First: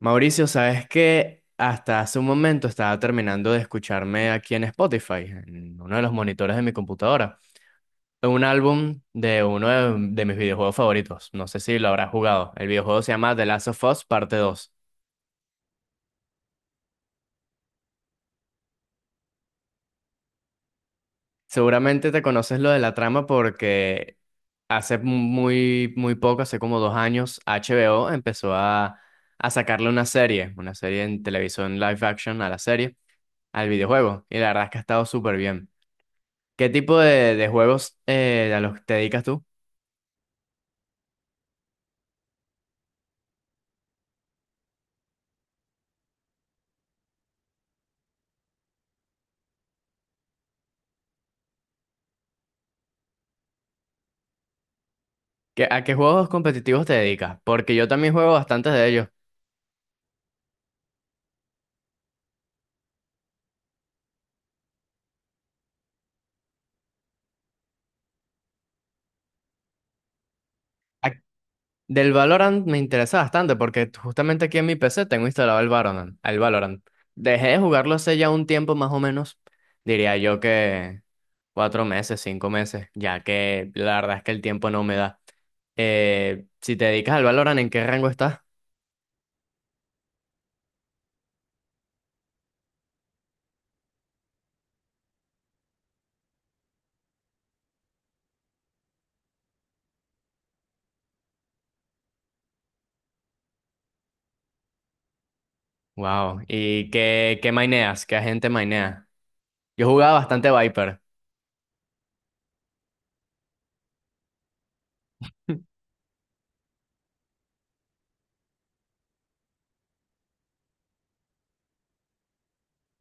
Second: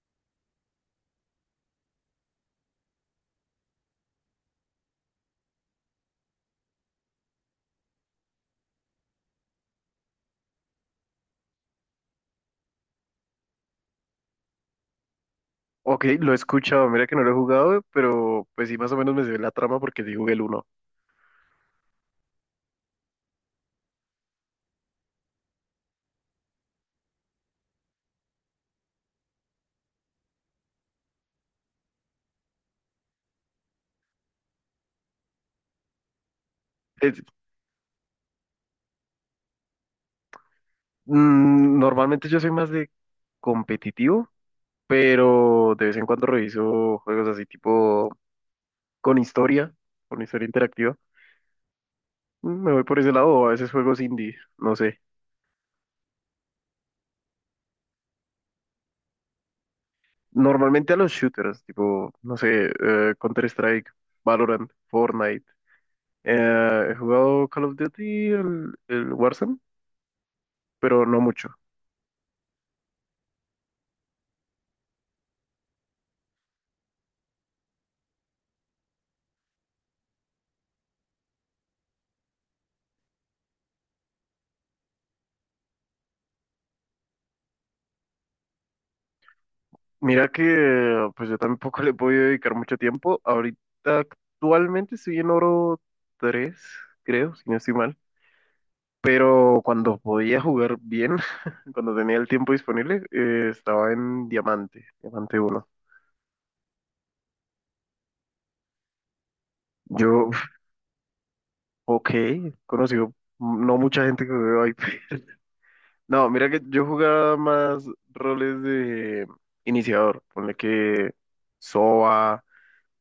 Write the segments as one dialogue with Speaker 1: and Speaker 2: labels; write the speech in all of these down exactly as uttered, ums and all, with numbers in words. Speaker 1: Mauricio, sabes que hasta hace un momento estaba terminando de escucharme aquí en Spotify, en uno de los monitores de mi computadora, un álbum de uno de, de mis videojuegos favoritos. No sé si lo habrás jugado. El videojuego se llama The Last of Us Parte dos.
Speaker 2: Ok, lo he escuchado, mira que no lo he jugado, pero pues sí, más o menos me se la trama porque sí jugué el uno.
Speaker 1: Seguramente te conoces lo de la trama porque hace muy, muy poco, hace como dos años, H B O empezó a, a sacarle una serie, una serie en televisión live action a la serie, al videojuego. Y la verdad es que ha estado súper bien. ¿Qué tipo
Speaker 2: Es-
Speaker 1: de, de juegos eh, a los que te dedicas tú?
Speaker 2: mm, Normalmente yo soy más de competitivo, pero de vez en cuando reviso juegos así tipo con historia, con historia interactiva. Mm, Me voy por ese lado o a veces juegos indie, no sé.
Speaker 1: ¿Qué- a qué juegos competitivos te dedicas? Porque yo también juego bastantes de ellos.
Speaker 2: Normalmente a los shooters, tipo, no sé, eh, Counter-Strike, Valorant, Fortnite. Eh, he jugado Call of Duty, el, el Warzone, pero
Speaker 1: A-
Speaker 2: no mucho.
Speaker 1: Del Valorant me interesa bastante porque justamente aquí en mi P C tengo instalado el Valorant, el Valorant. Dejé de jugarlo hace ya un tiempo más o menos, diría yo que cuatro meses, cinco meses, ya que la verdad es que el tiempo no me da. Eh, si te dedicas al Valorant, ¿en qué rango estás?
Speaker 2: Mira que pues yo tampoco le he podido dedicar mucho tiempo. Ahorita actualmente estoy en oro tres creo, si no estoy mal. Pero cuando podía jugar bien, cuando tenía el tiempo disponible, eh, estaba en diamante, diamante uno.
Speaker 1: Wow. ¿Y qué, qué maineas? ¿Qué agente mainea? Yo jugaba
Speaker 2: Yo,
Speaker 1: bastante Viper.
Speaker 2: ok, conocido no mucha gente que veo ahí. No, mira que yo jugaba más roles de iniciador. Ponle que Soba,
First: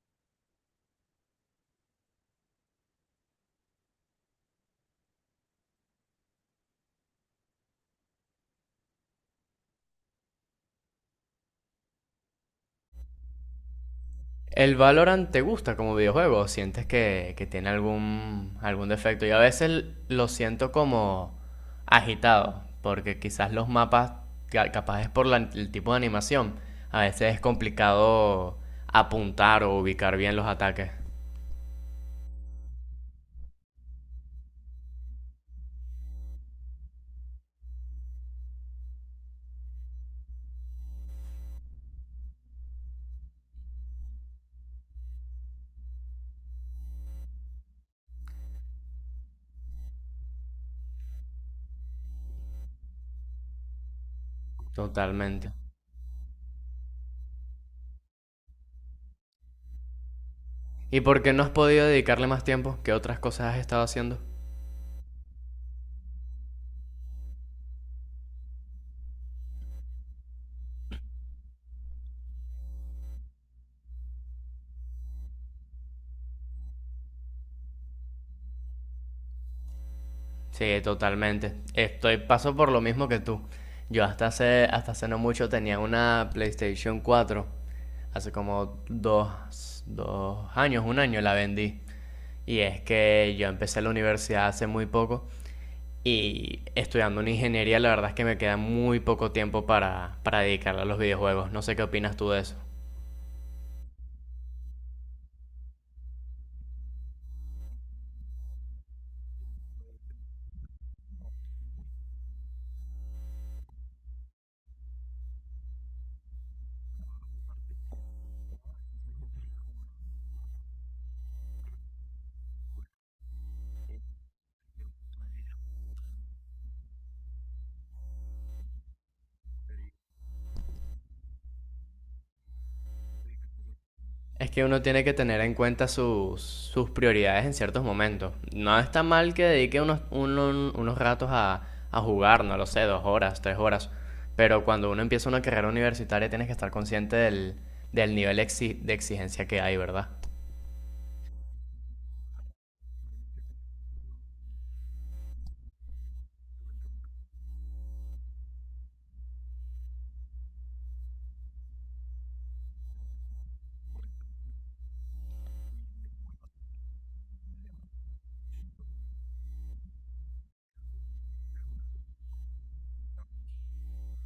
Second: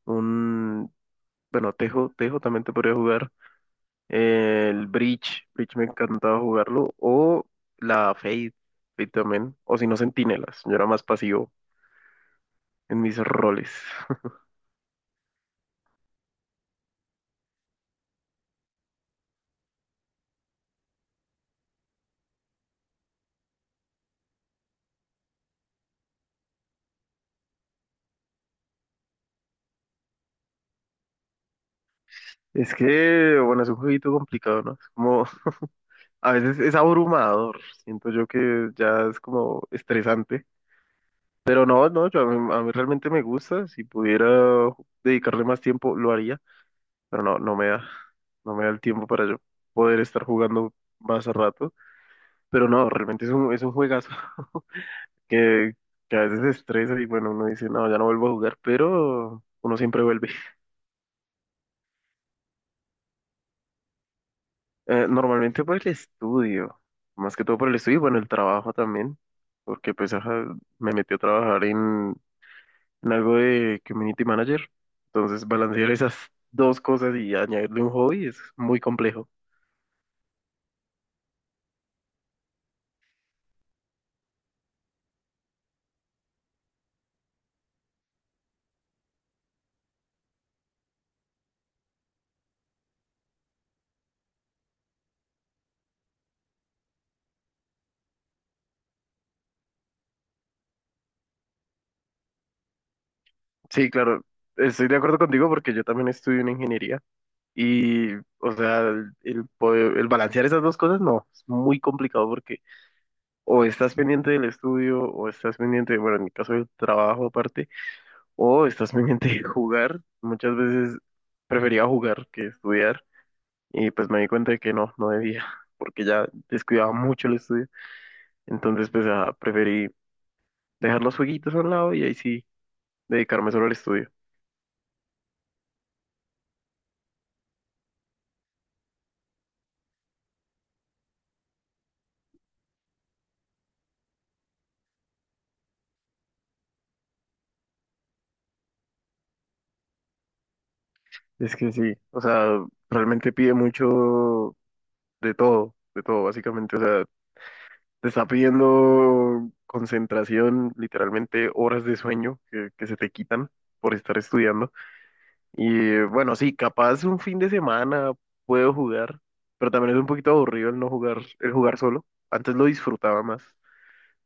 Speaker 2: un, bueno, Tejo, Tejo también te podría jugar. El Breach, Breach me encantaba jugarlo. O la Fade, Fade también. O si no, Centinelas. Yo era más pasivo en mis roles.
Speaker 1: ¿El Valorant te gusta como videojuego? ¿Sientes que, que tiene algún, algún defecto? Yo a veces lo siento como agitado, porque quizás los mapas, ca- capaz es por la- el tipo de animación, a veces es complicado apuntar o ubicar bien los ataques.
Speaker 2: Es que, bueno, es un jueguito complicado, ¿no? Es como, a veces es abrumador. Siento yo que ya es como estresante. Pero no, no, yo, a mí, a mí realmente me gusta. Si pudiera dedicarle más tiempo, lo haría, pero no, no me da, no me da el tiempo para yo poder estar jugando más a rato. Pero no, realmente es un, es un juegazo
Speaker 1: Totalmente.
Speaker 2: que, que a veces se estresa y bueno, uno dice, no, ya no vuelvo a jugar, pero uno siempre vuelve.
Speaker 1: ¿Y por qué no has podido dedicarle más tiempo? ¿Qué otras cosas has estado haciendo?
Speaker 2: Eh, normalmente por el estudio, más que todo por el estudio y bueno, el trabajo también, porque pues ajá, me metí a trabajar en, en algo de community manager, entonces balancear esas dos cosas y añadirle un hobby es muy complejo.
Speaker 1: Sí, totalmente. Estoy paso por lo mismo que tú. Yo hasta hace, hasta hace no mucho tenía una PlayStation cuatro. Hace como dos, dos años, un año la vendí. Y es que yo empecé la universidad hace muy poco y estudiando una ingeniería la verdad es que me queda muy poco tiempo para, para dedicarle a los videojuegos. No sé qué opinas tú de eso.
Speaker 2: Sí, claro, estoy de acuerdo contigo porque yo también estudio en ingeniería. Y, o sea, el, el poder- el balancear esas dos cosas no, es muy complicado porque o estás pendiente del estudio, o estás pendiente, bueno, en mi caso del trabajo aparte, o estás pendiente de jugar. Muchas veces prefería jugar que estudiar y pues me di cuenta de que no, no debía, porque ya descuidaba mucho el estudio. Entonces, pues, ah, preferí dejar los jueguitos a un lado y ahí sí dedicarme solo al estudio.
Speaker 1: Es que uno tiene que tener en cuenta sus, sus prioridades en ciertos momentos. No está mal que dedique unos, uno- unos ratos a, a jugar, no lo sé, dos horas, tres horas. Pero cuando uno empieza una carrera universitaria tienes que estar consciente del, del nivel exi- de exigencia que hay, ¿verdad?
Speaker 2: Es que sí, o sea, realmente pide mucho de todo, de todo, básicamente, o sea, te está pidiendo concentración, literalmente horas de sueño que, que se te quitan por estar estudiando. Y bueno, sí, capaz un fin de semana puedo jugar, pero también es un poquito aburrido el no jugar, el jugar solo. Antes lo disfrutaba más,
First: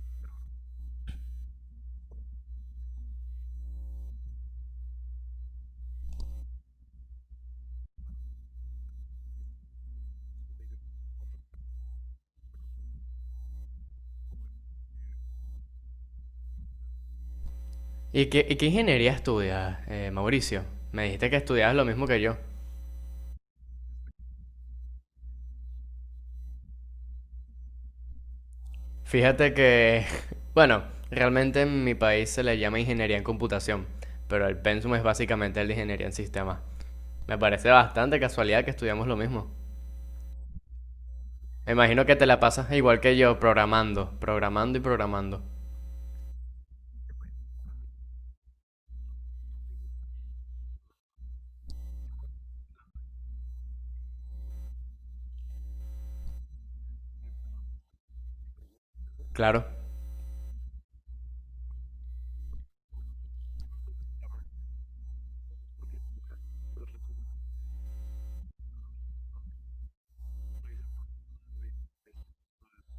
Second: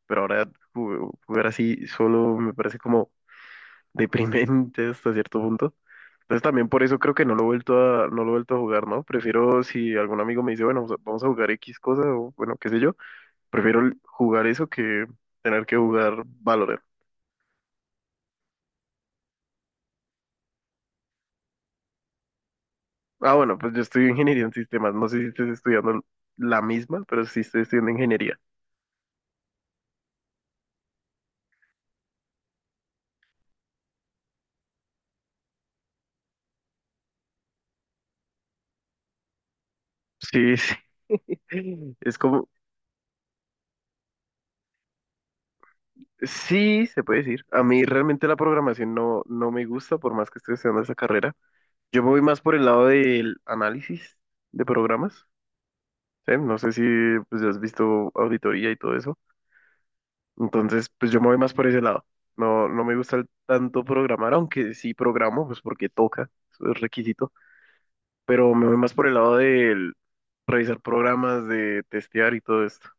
Speaker 2: pero ahora ju- jugar así solo me parece como deprimente hasta cierto punto. Entonces también por eso creo que no lo he vuelto a, no lo he vuelto a jugar, ¿no? Prefiero si algún amigo me dice, bueno, vamos a vamos a jugar X cosa o bueno, qué sé yo. Prefiero l- jugar eso que tener que jugar Valorant.
Speaker 1: ¿Y qué, y qué ingeniería estudias, eh, Mauricio? Me dijiste que estudiabas lo mismo que yo.
Speaker 2: Ah, bueno, pues yo estudio ingeniería en sistemas. No sé si estés estudiando la misma, pero sí estoy estudiando ingeniería.
Speaker 1: Fíjate que, bueno, realmente en mi país se le llama ingeniería en computación, pero el pensum es básicamente el de ingeniería en sistemas. Me parece bastante casualidad que estudiamos lo mismo.
Speaker 2: Sí, sí.
Speaker 1: Me imagino que
Speaker 2: Es
Speaker 1: te la
Speaker 2: como,
Speaker 1: pasas igual que yo, programando, programando y programando.
Speaker 2: sí, se puede decir. A mí realmente la programación no, no me gusta, por más que estoy estudiando esa carrera. Yo me voy más por el lado del análisis de programas. ¿Sí? No sé si pues, has visto auditoría y todo eso.
Speaker 1: Claro.
Speaker 2: Entonces, pues yo me voy más por ese lado. No, no me gusta el- tanto programar, aunque sí programo, pues porque toca, eso es requisito, pero me voy más por el lado de revisar programas, de testear y todo esto.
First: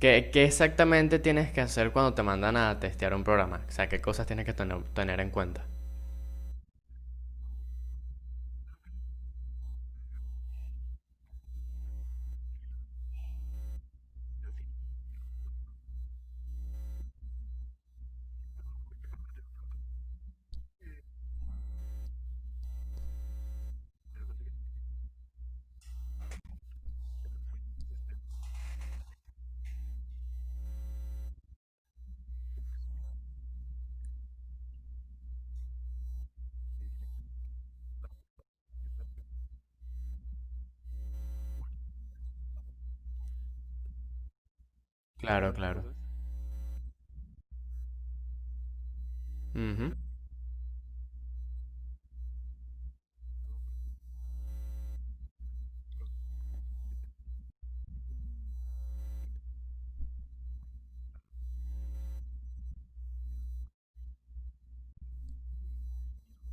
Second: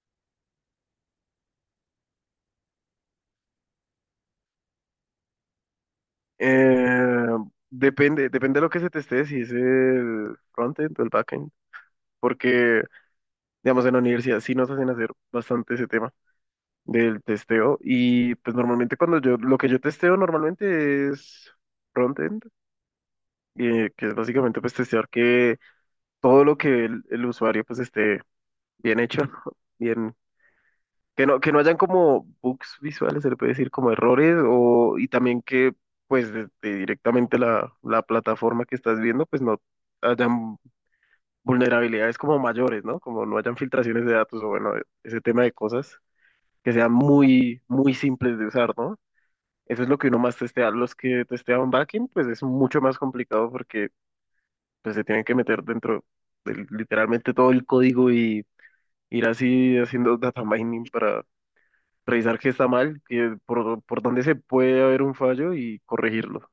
Speaker 1: ¿Qué, qué exactamente tienes que hacer cuando te mandan a testear un programa? O sea, ¿qué cosas tienes que tener, tener en cuenta?
Speaker 2: Eh, Depende, depende de lo que se testee, si es el frontend o el backend, porque, digamos, en la universidad sí nos hacen hacer bastante ese tema del testeo y pues normalmente cuando yo, lo que yo testeo normalmente es frontend, eh, que es básicamente pues testear que todo lo que el, el usuario pues esté bien hecho, ¿no? Bien, que no, que no hayan como bugs visuales, se le puede decir como errores, o, y también que pues de- directamente la, la plataforma que estás viendo pues no hayan vulnerabilidades como mayores, ¿no? Como no hayan filtraciones de datos o bueno, ese tema de
Speaker 1: Claro, claro.
Speaker 2: cosas que sean muy, muy simples de usar, ¿no? Eso es
Speaker 1: Ujú.
Speaker 2: lo que uno más testea. Los que testean backend, pues es mucho más complicado porque pues se tienen que meter dentro de literalmente todo el código, ir así haciendo data mining para revisar qué está mal, qué- por, por dónde se puede haber un fallo y corregirlo.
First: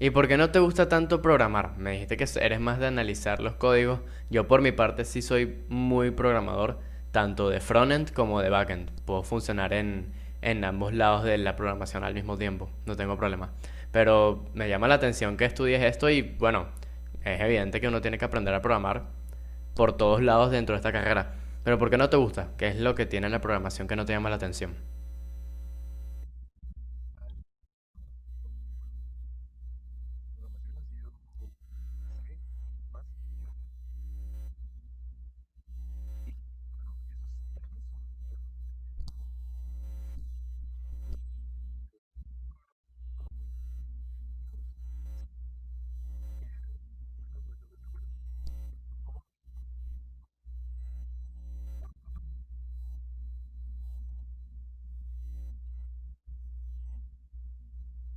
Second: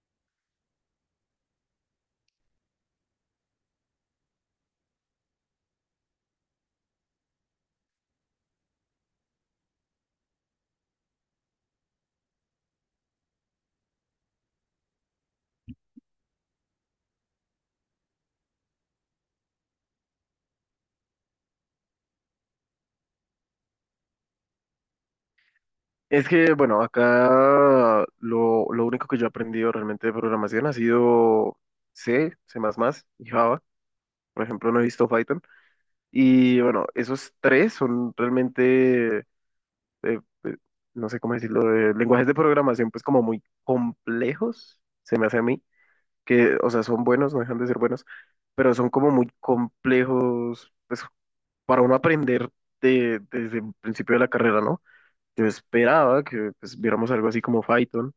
Speaker 1: ¿Y por qué no te gusta tanto programar? Me dijiste que eres más de analizar los códigos. Yo por mi parte sí soy muy programador, tanto de frontend como de backend. Puedo funcionar en, en ambos lados de la programación al mismo tiempo, no tengo problema. Pero me llama la atención que estudies esto y bueno, es evidente que uno tiene que aprender a programar por todos lados dentro de esta carrera. Pero ¿por qué no te gusta? ¿Qué es lo que tiene la programación que no te llama la atención?
Speaker 2: Es que, bueno, acá lo, lo único que yo he aprendido realmente de programación ha sido C, C++ y Java. Por ejemplo, no he visto Python. Y bueno, esos tres son realmente, eh, eh, no sé cómo decirlo, de lenguajes de programación pues como muy complejos, se me hace a mí. Que, o sea, son buenos, no dejan de ser buenos, pero son como muy complejos, pues, para uno aprender de- desde el principio de la carrera, ¿no? Yo esperaba que pues, viéramos algo así como Python,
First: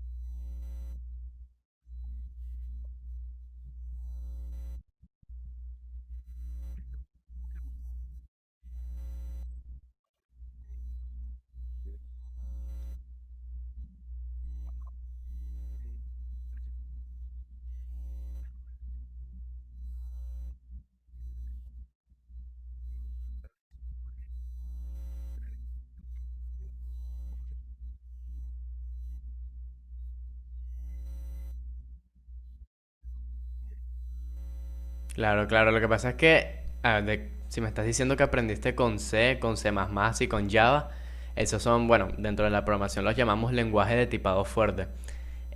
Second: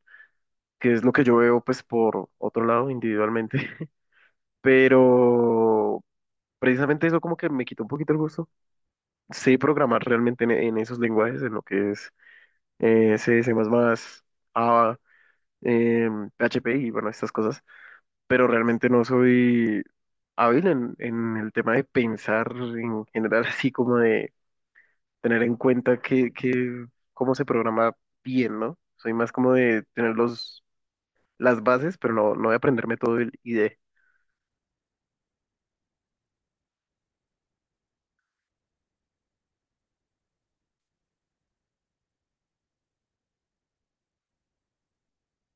Speaker 2: que es lo que yo veo, pues, por otro lado, individualmente, pero precisamente eso como que me quitó un poquito el gusto. Sé programar realmente en, en esos lenguajes, en lo que es eh, C, C++, Java, em, P H P y, bueno, estas cosas, pero realmente no soy hábil en, en el tema de pensar en general, así como de tener en cuenta que, que cómo se programa bien, ¿no? Soy más como de tener los, las bases, pero no, no de aprenderme todo el I D E.
Speaker 1: Claro, claro. Lo que pasa es que, a ver, de- si me estás diciendo que aprendiste con C, con C++ y con Java, esos son, bueno, dentro de la programación los llamamos lenguaje de tipado fuerte.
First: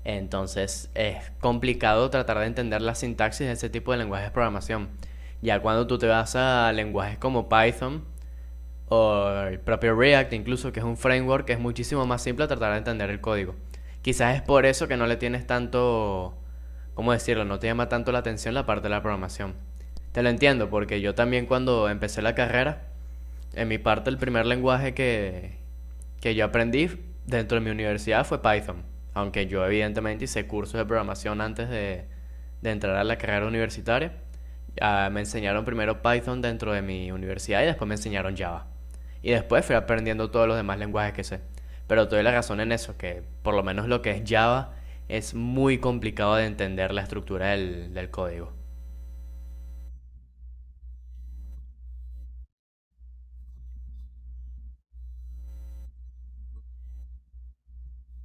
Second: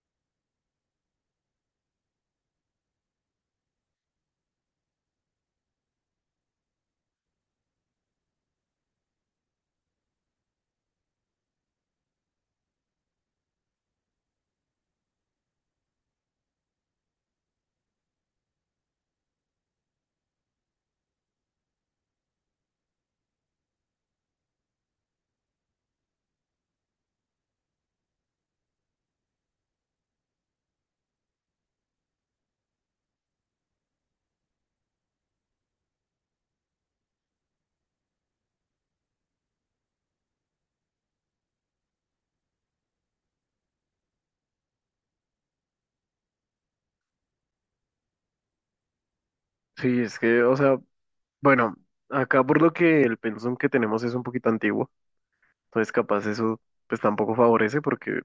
Speaker 1: Entonces es complicado tratar de entender la sintaxis de ese tipo de lenguajes de programación. Ya cuando tú te vas a lenguajes como Python, o el propio React incluso, que es un framework que es muchísimo más simple tratar de entender el código. Quizás es por eso que no le tienes tanto, ¿cómo decirlo? No te llama tanto la atención la parte de la programación. Te lo entiendo, porque yo también cuando empecé la carrera, en mi parte, el primer lenguaje que, que yo aprendí dentro de mi universidad fue Python. Aunque yo, evidentemente, hice cursos de programación antes de, de entrar a la carrera universitaria. Ah, me enseñaron primero Python dentro de mi universidad y después me enseñaron Java. Y después fui aprendiendo todos los demás lenguajes que sé. Pero te doy la razón en eso, que por lo menos lo que es Java es muy complicado de entender la estructura del, del código.
Speaker 2: Sí, es que, o sea, bueno, acá por lo que el pensum que tenemos es un poquito antiguo, entonces capaz eso pues tampoco favorece porque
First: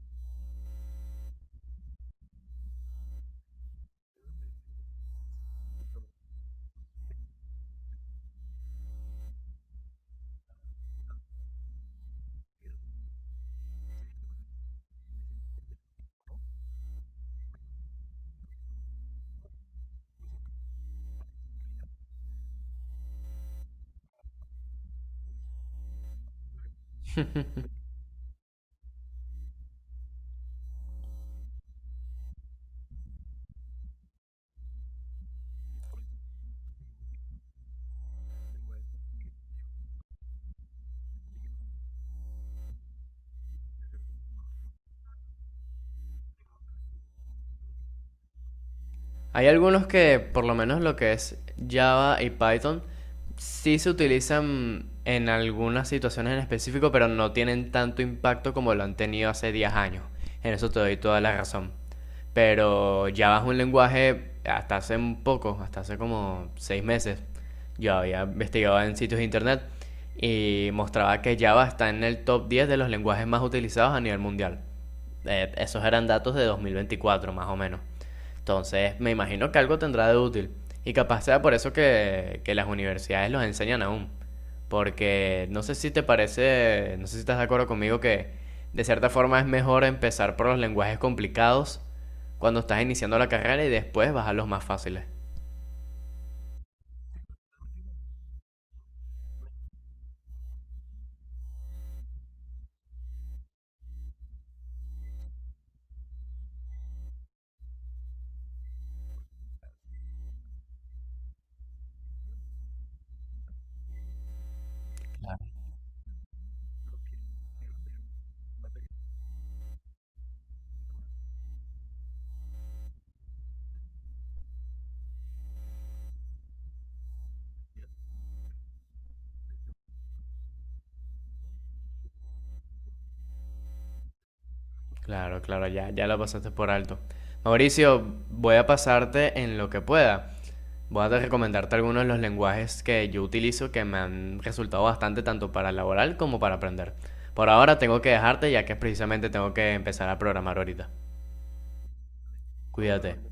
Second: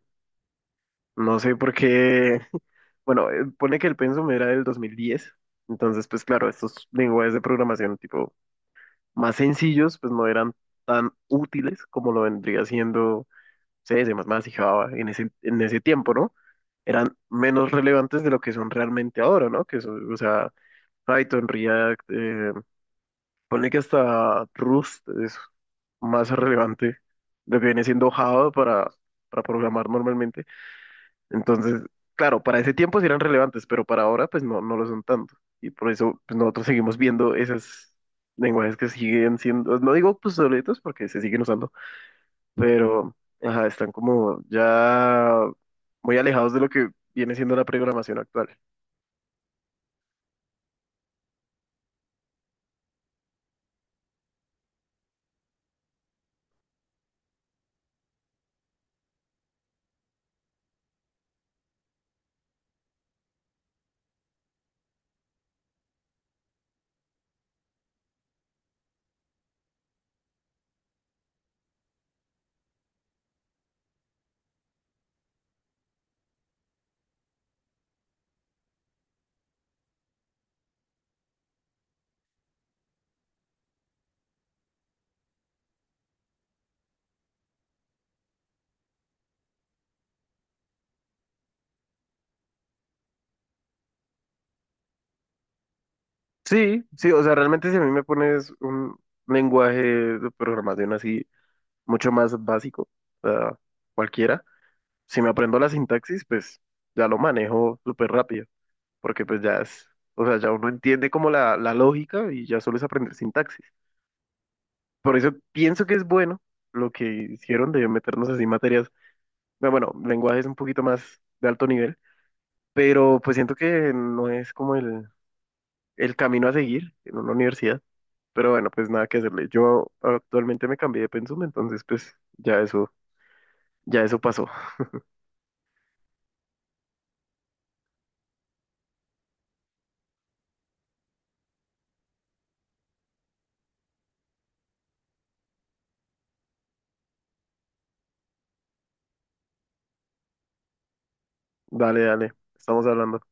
Speaker 2: no sé por qué, bueno, eh, pone que el pensum era del dos mil diez, entonces pues claro, estos lenguajes de programación tipo más sencillos, pues no eran tan útiles como lo vendría siendo C, S, más y Java en ese, en ese tiempo, ¿no? Eran menos relevantes de lo que son realmente ahora, ¿no? Que eso, o sea, Python, React, eh, ponle que hasta Rust es más relevante de lo que viene siendo Java para, para programar normalmente. Entonces, claro, para ese tiempo sí eran relevantes, pero para ahora pues no, no lo son tanto. Y por eso pues nosotros seguimos viendo esos lenguajes que siguen siendo, no digo pues obsoletos porque se siguen usando, pero ajá, están como ya muy alejados de lo que viene siendo la programación actual.
Speaker 1: Hay algunos que, por lo menos lo que es Java y Python, sí se utilizan en algunas situaciones en específico, pero no tienen tanto impacto como lo han tenido hace diez años. En eso te doy toda la razón. Pero Java es un lenguaje hasta hace un poco, hasta hace como seis meses. Yo había investigado en sitios de internet y mostraba que Java está en el top diez de los lenguajes más utilizados a nivel mundial. Eh, esos eran datos de dos mil veinticuatro, más o menos. Entonces, me imagino que algo tendrá de útil. Y capaz sea por eso que, que las universidades los enseñan aún. Porque no sé si te parece, no sé si estás de acuerdo conmigo que de cierta forma es mejor empezar por los lenguajes complicados cuando estás iniciando la carrera y después bajar los más fáciles.
Speaker 2: Sí, sí, o sea, realmente si a mí me pones un lenguaje de programación así mucho más básico, o sea, cualquiera, si me aprendo la sintaxis, pues ya lo manejo súper rápido. Porque pues ya es, o sea, ya uno entiende como la, la lógica y ya solo es aprender sintaxis. Por eso pienso que es bueno lo que hicieron de meternos así materias, no, bueno, lenguajes un poquito más de alto nivel, pero pues siento que no es como el, el camino a seguir en una universidad. Pero bueno, pues nada que hacerle. Yo actualmente me cambié de pensum, entonces pues ya eso, ya eso pasó.
Speaker 1: Claro, claro, ya, ya lo pasaste por alto. Mauricio, voy a pasarte en lo que pueda. Voy a recomendarte algunos de los lenguajes que yo utilizo que me han resultado bastante tanto para laboral como para aprender. Por ahora tengo que dejarte ya que precisamente tengo que empezar a programar ahorita.
Speaker 2: Dale, dale, estamos
Speaker 1: Cuídate.
Speaker 2: hablando.